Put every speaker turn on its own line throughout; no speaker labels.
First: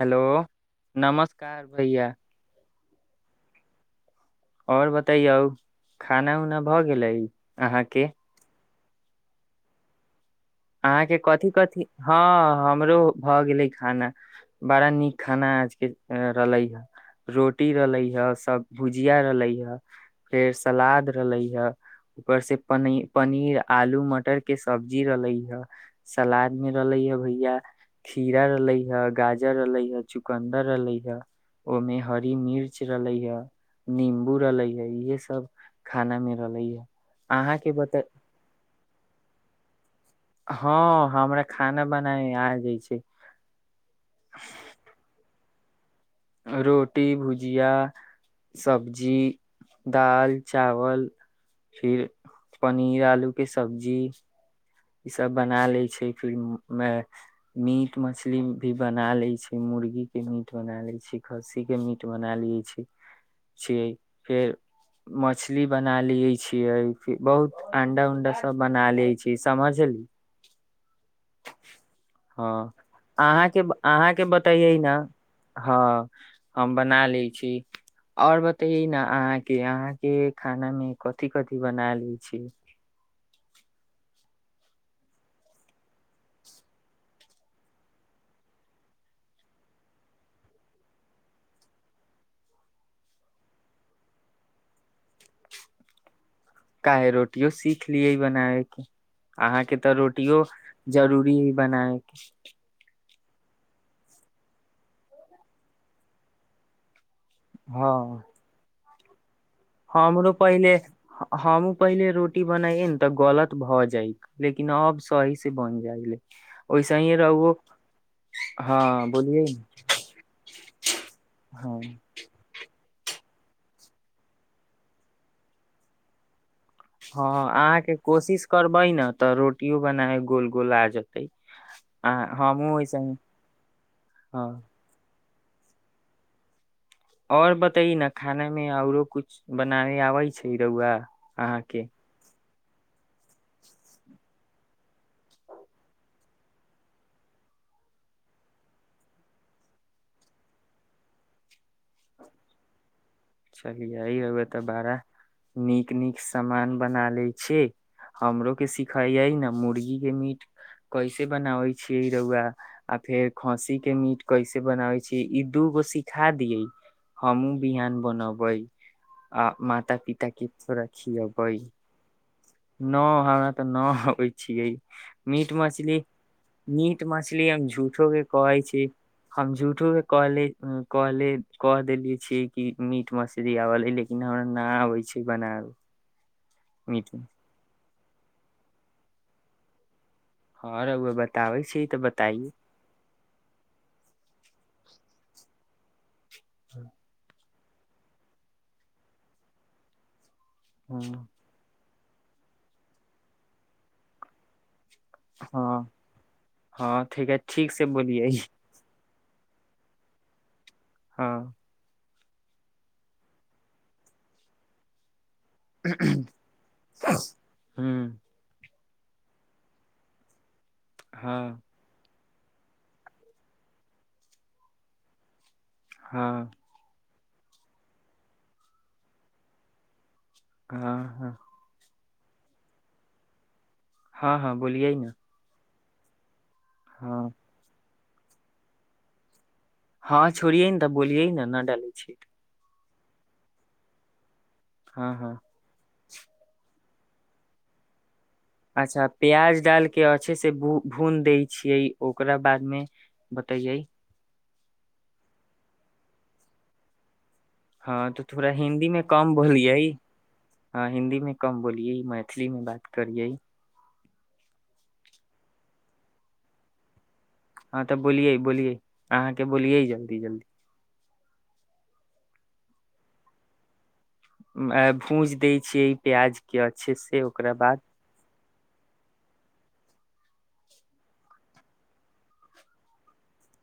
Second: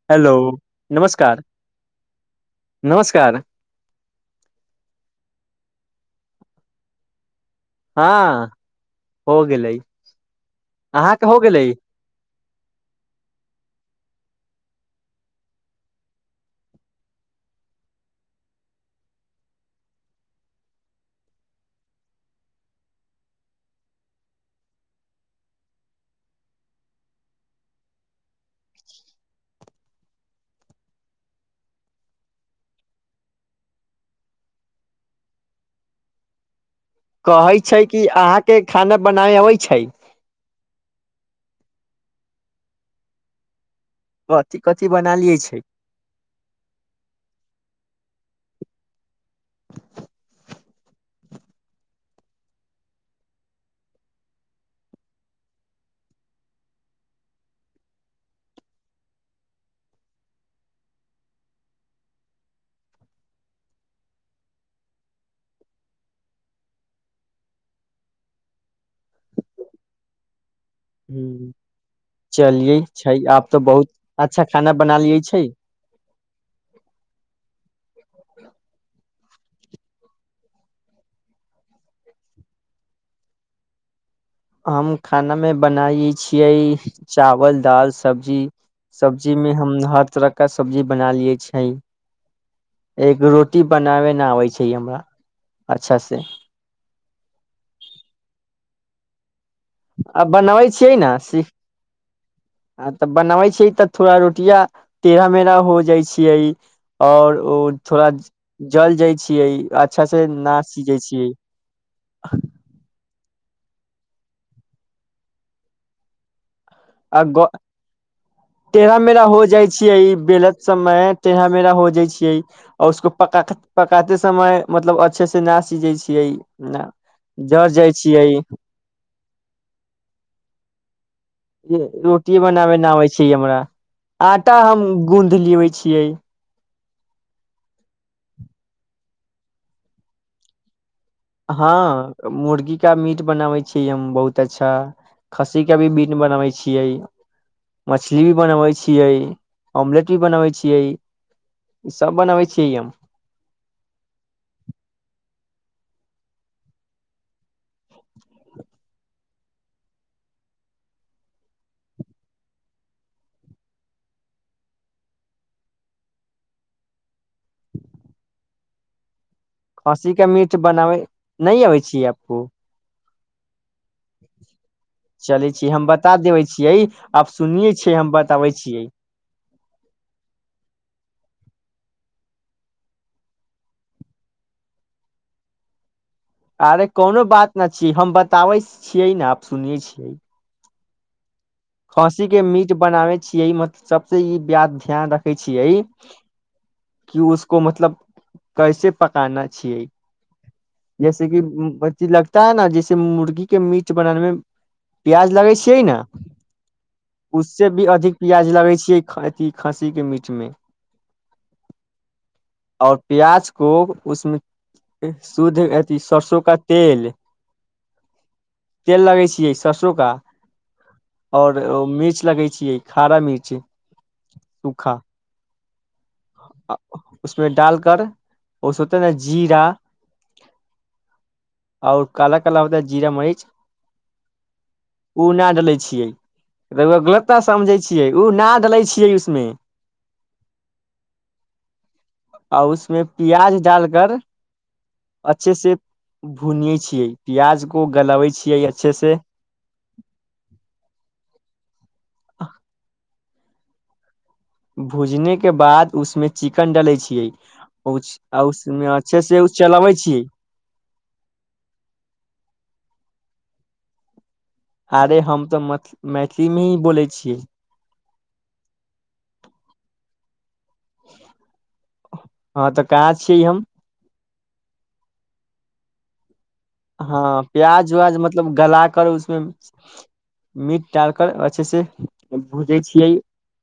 Hello नमस्कार भैया
नमस्कार
आओर बतैयौ खाना उना भऽ गेलै अहाँके
हँ हो गेलै
अहाँके
हो
कथिी
गेलै
कथिी हँ हमरो भऽ गेलै खाना बड़ा नीक खाना आज के रहले हा रोटी रहलै हे सब भुजिया रहले हे फेर सलाद रहले हे ऊपर से पनी पनीर आलू मटर के सब्जी रहले ह सलाद मे रहले ह भैया खीरा रहलै हे गाजर रहलै हे चुकन्दर रहलै हे ओहिमे हरी मिर्च रहले हे निम्बू रहले हे इहे सब खाना म रहलै है
कहै छै कि अहाँके खाना बनाय अबै छै
हँ हमरा खाना बनाय आ जाय छै
कथिी कथिी बना लिये छै
रोटी भुजिया सब्जी दाल चावल फिर पनीर आलू के सब्जी ई सब बना ले छै फिर मे मीट मछली भी बना ले छै मुर्गी के मीट बना ले छै खस्सी के मीट बना लिये छै छी छियै फेर मछली बना लिय छि फैर बहुत अंडा उंडा सब बना ले छी समझलि
हम्म,
हँ
चलियै छै आब तऽ
अहाँके
बहुत
अहाँके
अच्छा खाना
बतइयै ने
बना लियै छै
हँ हम बना लै छी और बतये न अहाँ के अहा के खाना मे कथिी कथिी बना ले छी
हम खाना मे बनाय छियै चावल दाल सब्जी सब्जी मे हम हर तरह कऽ सब्जी बना लिये छै एक रोटी बनाबे नऽ आबै छै हमरा अच्छा सँ
काहे रोटियो सीख लिये बनाबे केँ अहाँकेँ तऽ
आ
रोटियो
बनाबै
जरूरी हई बनाय केँ
आ तऽ बनाबै छियै तऽ थोड़ा रोटिया तेढा मेढ़ा होई जाइ छियै आओर उ थोड़ा जल जाय छियै अच्छा से
हमर
ना
पहिले
सीझै छियै
हमु पहिले रोटी बनाये नऽ तऽ गलत भऽ जाइक लेकिन अब सही से बन जाय ले [unintelligible]
टेढा
हँ
मेरा हो
बोलियै ने।
जाइ छियै बेलत समय टेढ़ा मेरा
हँ
हो जाइ छियै आओर उसको पका - पकाते समय मतलब अच्छे से ना सीझै छियै ना जर जाइ छियै
बै नऽ तऽ रोटियो बनाए गोल गोल आ जेतै आ
रोटी बनाबे
हमहूँ
नऽ
ओइसे
आबे
ही
छै हमरा आटा
हँ
हम गुन्ध लेेबै छियै
आओर बताई नऽ खाना मे आउरो कुछ बनाबे आबै छै रउआ अहाँके
हँ मुर्गी का मीट बनाबै छीयै हम बहुत अच्छा खस्सी का भी मिट बनबै छियै मछली भी बनबै छियै ऑमलेट भी बनाबै छियै ई सब बनबै छियै हम
चलिये रउआ तऽ बड़ा नीक नीक सामान बना लेऽ छी हमरो केँ सिखैये नऽ मुर्गी केँ मीट कैसे बनाबै छियै रौआ आ फेर खसी केँ मीट कैसे बनाबै छिये ई दू गो सिखा दियै हमहूँ बिहान बनबै आ माता पिता केँ थोड़ा खियबै
[unintelligible] छी आपको
नऽ हमरा तऽ नऽ अबै छियै
चलै
मीट
छी हम
मछली
बता देबै छियै
मीट
आप
मछली हम
सुनिये छियै
झूठो केँ
बताबै
कहै छै
छियै
हम झुठो केँ कहली - कहली कह देले छीयै की मीट मछली अबऽ ली लेकिन हमरा नऽ आबे छै बनाबे
अरे
मीट
कोनो बात नऽ छीयै हम बताबै छियै नऽ आप सुनिये छियै
हँ रउआ बताबै छी तऽ
खाँसी केँ
बताइए
मीट बनाबे छियै मत सबसे ई बात ध्यान रखे छियै
[inaudible]
कि उसको मतलब कैसे पकाना छियै
हँ
जैसे की [unintelligible] जैसे मुर्गी केँ मिट बनाने मे प्याज लगै छियै
हँ
नऽ
हँ ठीक है,
उससे
ठीक
भी
से
अधिक
बोलियै
प्याज लगै छियै अथि खस्सी केँ मीट मे
हँ
आओर प्याज को उसमे शुद्ध अभि सरसो का तेल
ह
तेल लगे छियै सरसो का आओर
हँ
मिर्च लगे छियै खारा मिर्च सूखा
हँ
उसमे डालकर ओस होतेै नऽ जीरा
हँ हँ
आओर काला -काला होता है जीरा मरीच
हँ हँ बोलियएै ने
ओ न डले छियै
हँ
गलत्ता समझै छियै ओ न डले छियै उसमे
हँ छोड़िये ने तऽ बोलिये ने न डाले छै
आ उसमे प्याज डालकर
हँ हँ
अच्छे से भुनिये छीियै प्याज को गलबे छीिय
अच्छा प्याज डाल के अच्छे से भून दै छियै ओकरा बादमे बतैयै
भुजने के बाद उसमे चिकन डालै छियै ओ
हँ तऽ
आ
थोड़ा हिन्दी
उसमे
मे
अच्छे
कम
से उ
बोलियै
चलबै छी
हँ हिन्दी में कम बोलिये मैथिली मे बात करिये
अरे हम तऽ मैथिलीमे ही बोलै छियै
हँ तऽ बोलिये बोलिये अहाँके बोलियै जल्दी जल्दी
हँ तऽ कहाँ छियै हम
अ भूज दै छियै ई प्याज के अच्छे
हँ
से ओकरा बाद
प्याज व्यज मतलब गला कर उसमे मीट डाल कर अच्छे से भूजै छियै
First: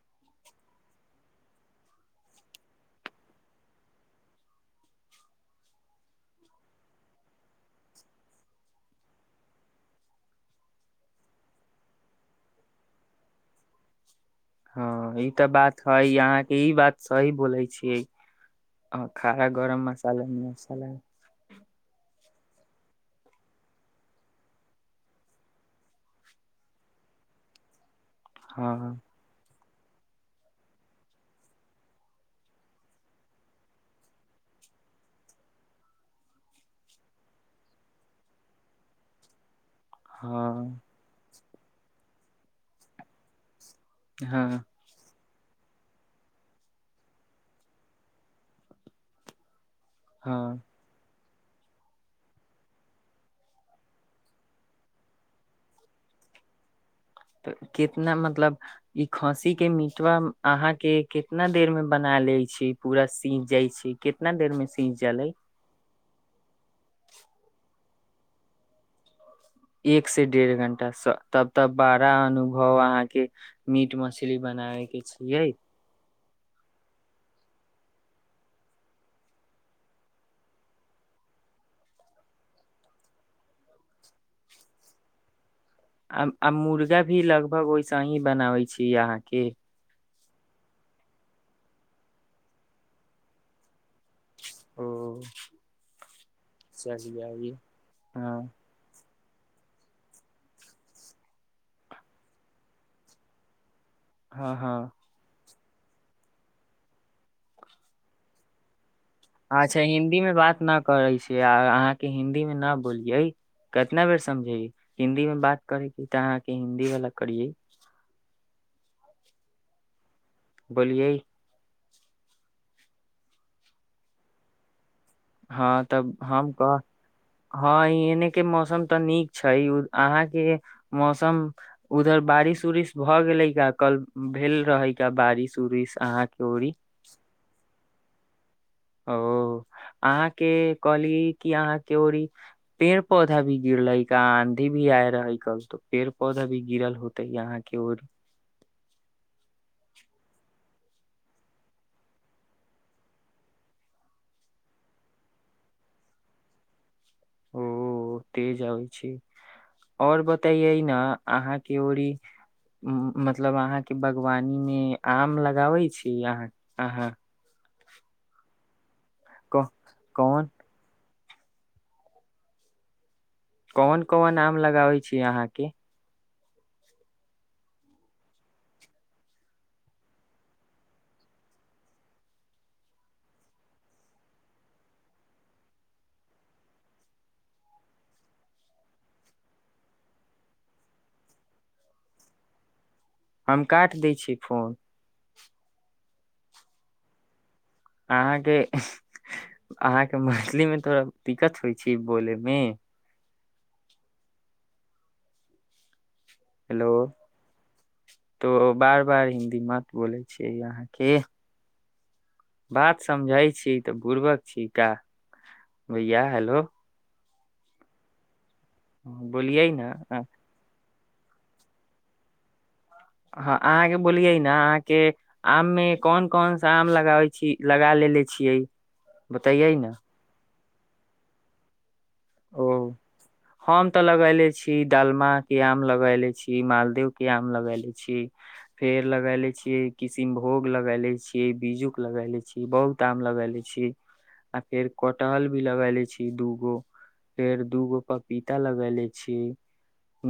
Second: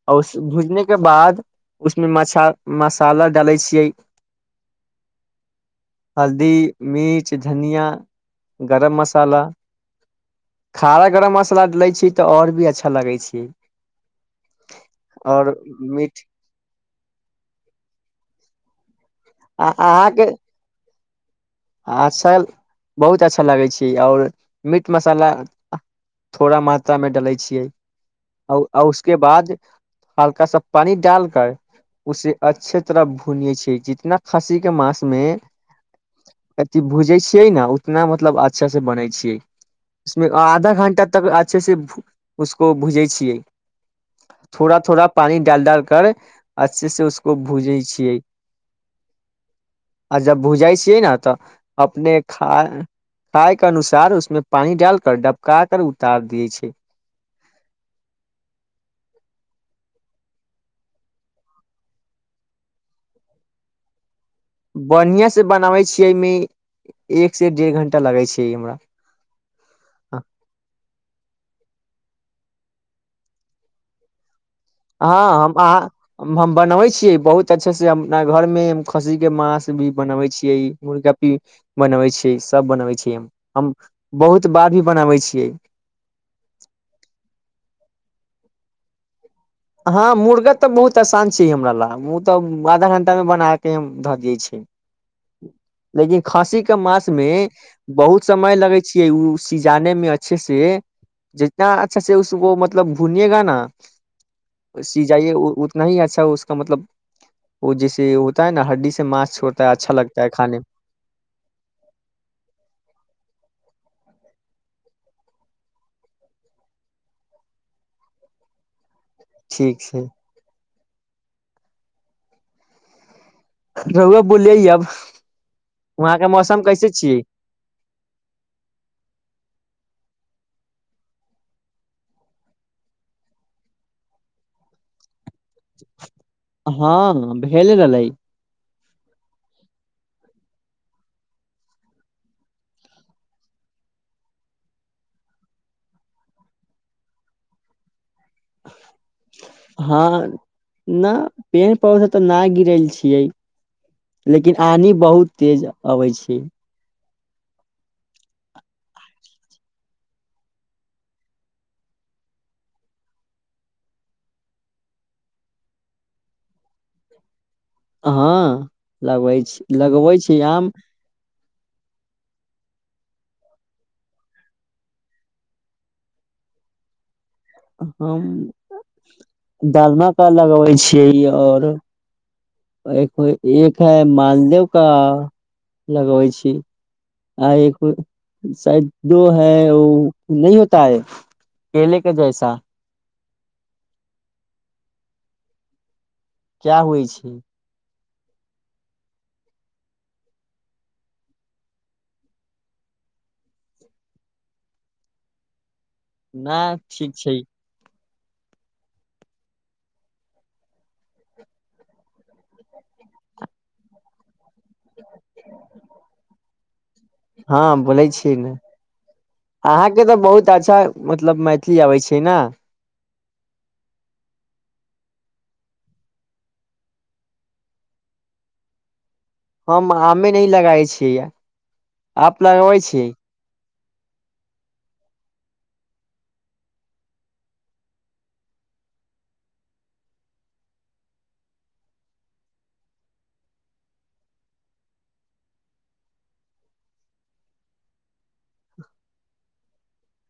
आ उ भूजने के बाद उसमे मछा मसाला डाले छियै हल्दी मिीर्च धनिया गरम मसाला खाना गरम मसाला लै छी तऽ आओर भी अच्छा लगै छै
हँ ई तऽ
आओर
बात है
मीठ
यहााँ ई बात सही बोलै छियै खाना
आ
गरम मसाला में अच्छा लग
अच्छा बहुत अच्छा लगै छै आओर मीट मसाला थोड़ा मात्रामे डलै छियै आ
हँ
उसके बाद हल्का सा पानी डाल कर उसे अच्छे तरह भुनिये छै जितना खसी के मास में अथ भूजै छियै ने उतना मतलब अच्छा से बनै छियै उसमे आधा
हँ
घंटा त अच्छे से उसको भुजै छियै
हँ
थोड़ा थोड़ा पानी डाल डाल कर अच्छे से उसको भूजै छियै आ जब
हँ
भुजाइ छियै ने तऽ अपने खा पाय के अनुसार उसमे पानी डाल कर डबका कर उतार दिय छै
तऽ कितना मतलब ई खाँसी के मिटवा अहा के कितना देर में बना ले छी पूरा सीख जाइ छै कितना देर मे
बढ़िया से बनाबे छीियै एहिमे एक से डेढ़ घंटा लगे छै हमरा
एक से डेढ़ घंटा तब तब बड़ा अनुभव अहाँके मीट मछली बनाए
हँ हम अहां हम बनबै छियै बहुत अच्छे से अपना घर मे खस्सी के माछ भी बनबै छियै मुर्गा पी बनबै छीियै सब बनाबै छीिय हम बहुत बार भी बनाबै छियै
आ आ मुर्गा भी लगभग ओहिसे ही बनाबै छी अहाँ के
हँ मुर्गा तऽ बहुत आसान छै हमरा ल ओ तऽ आधा घंटा मे बना के हम धऽ दिये छै
ओ
लेकिन खासी के मास
चलियै
मे
आइए
बहुत
हँ
समय लगै छिये ओ सिजाने मे अच्छे से जितना अच्छा से उसको मतलब भुनएगा न
हँ हँ
सी जाइए उतना ही अच्छा उसका मतलब ओ जैसे ओ [inaudible]
अच्छा हिन्दी मे बात न करै छै आ अहाँकेँ हिन्दी मे नऽ बोलियै केतना बेर समझेयै हिन्दी मे बात करेके तऽ अहाँकेँ हिन्दी वाला करिये
ठिक छै
बलियै
रउआ बोलियै अब
हँ
वहा
तब
केँ
हम
मौसम
कह
कैसे छियै
हँ एने केँ मौसम तऽ नीक छै अहाँकेँ मौसम उधर बारिश उरिश भऽ गेले का कल भेल रहे का बारिश उरिश अहाँके ओरी
हँ भेले रहलै
ओ अहाँकेँ कहली की अहाँकेँ ओरी पेड़ पौधा भि गिरलै का आंधी भी आयल रहै कल तो पेड़ पौधा भी गिरल हो तैय आहाँकेँ ओरी
[inaudible] हँ ना पेड़ पौधा तऽ ना गिरल छियै लेकिन आधी बहुत तेज अबै छिये
ओ तेज आबै छै आओर बताइये नऽ अहाँकेँ ओड़ी मतलब अहाँकेँ बागवानी मे आम लगाबै छी अहाँ - अहाँ
हँ लगबै छी लगबै छी
कोन
आम
कोवन कोवन आम लगाबै छी अहाँकेँ
हम [unintelligible] का लगबै छियै आओर एक है एक हैय मालदव का लगबै छी [inaudible] [inaudible]
हम काट दै छिये फोन
क्या होइ छै
अहाँकेँ अहाँकेँ मैथिली मे थोड़ा दिक्कत होइ छै बोले मे
ना
हेलो
ठीक छै
तो बार बार हिन्दी मत बोलै छियै अहाँकेँ बात समझै छिये तऽ बुुरबक छी का भैया हेलो
हँ बोलै छिये नऽ
बोलियै ने
अहाँकेँ तऽ
हँ
बहुत अच्छा मतलब मैथिली आबै छै नऽ
हँ अहाँकेँ बोलियै नऽ अहाँकेँ आम मे कोन कोन सा आम लगाबे छी लगा लेले छियै बतैयै
हम
ने
आमे नै लगाबे छियै आप
ओ
लगबै छियै
हम तऽ लगैले छी डालम केँ आम लगैले छी मालदेव केँ आम लगैले छी फेड़ लगैले छियै किसनभोग लगैले छियै बीजू कऽ लगैले छियै बहुत क्ताम लगैले छी आ फेर कटहल भी लगैले छी दू गो फेर दू गो पपीता लगैले छी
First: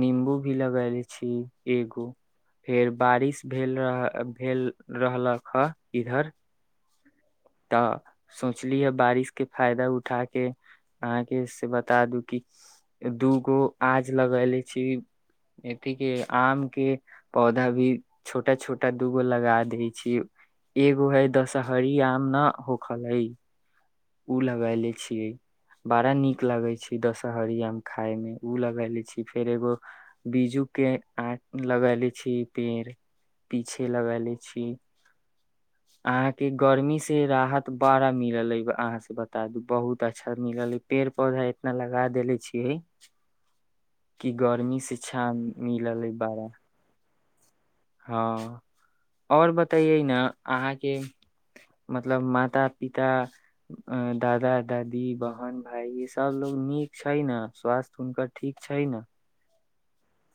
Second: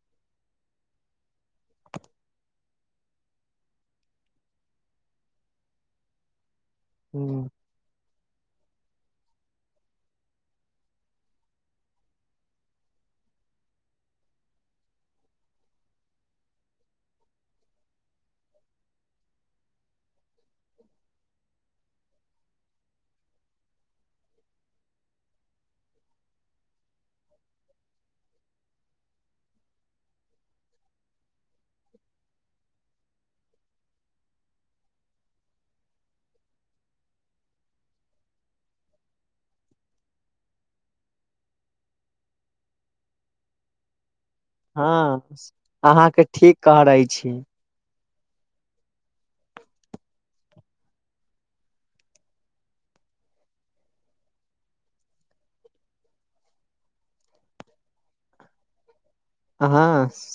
नीबू भि लगैले छी एगो फेर बारिश भेल रह भेल रहलक ह इधर
हुँ
तऽ सोचली हँ बारिश केँ फायदा उठा केँ अहाँकेँ से ब ता दू कि दू गो आज लगैले छी एथ कि आमके पौधा भी छोटा छोटा दूगो लगा दै छी एगो है दशहरी आम न होखलै ओ लगैले छियै बड़ा नीक लगै छै दशहरियामे खाायमे ओ लगगैले छी फेर एगो बीजू के आ लगले छी पेड़ पीछे लगा ले छी अहां के गर्मी से राहत बड़ा मिलल अ ऐबा अहाँ से बता दू बहुत अच्छा मिलल है पेड़ पौधा इतना लगा देेले छीिये
[inaudible]
क गरम
हँ अहाँके ठीक कह रहे छी
हँ आओर बतइयै ने अहाँके मतलब माता पिता दादा दादी बहन भायजी सब लोग नीक छै ने स्वास्थ हुनकर ठीक छै ने
हह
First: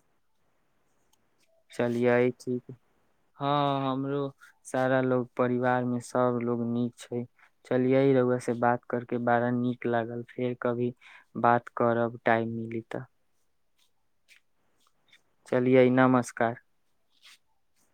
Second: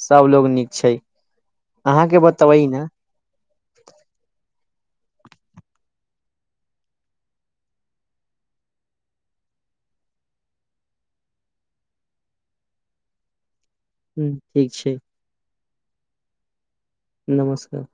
सब लोग नीक छै अहाँके
चलियै
बतेबै
ठीक
न
हँ हमरो सारा लोग परिवार मे सब लोग नीक छै चलियै रहुए से बात करिक बारा नीक लागल फेर कभी बात करब टाइम मिली तऽ
ह ठीक छै
चलियै नमस्कार
नमस्कार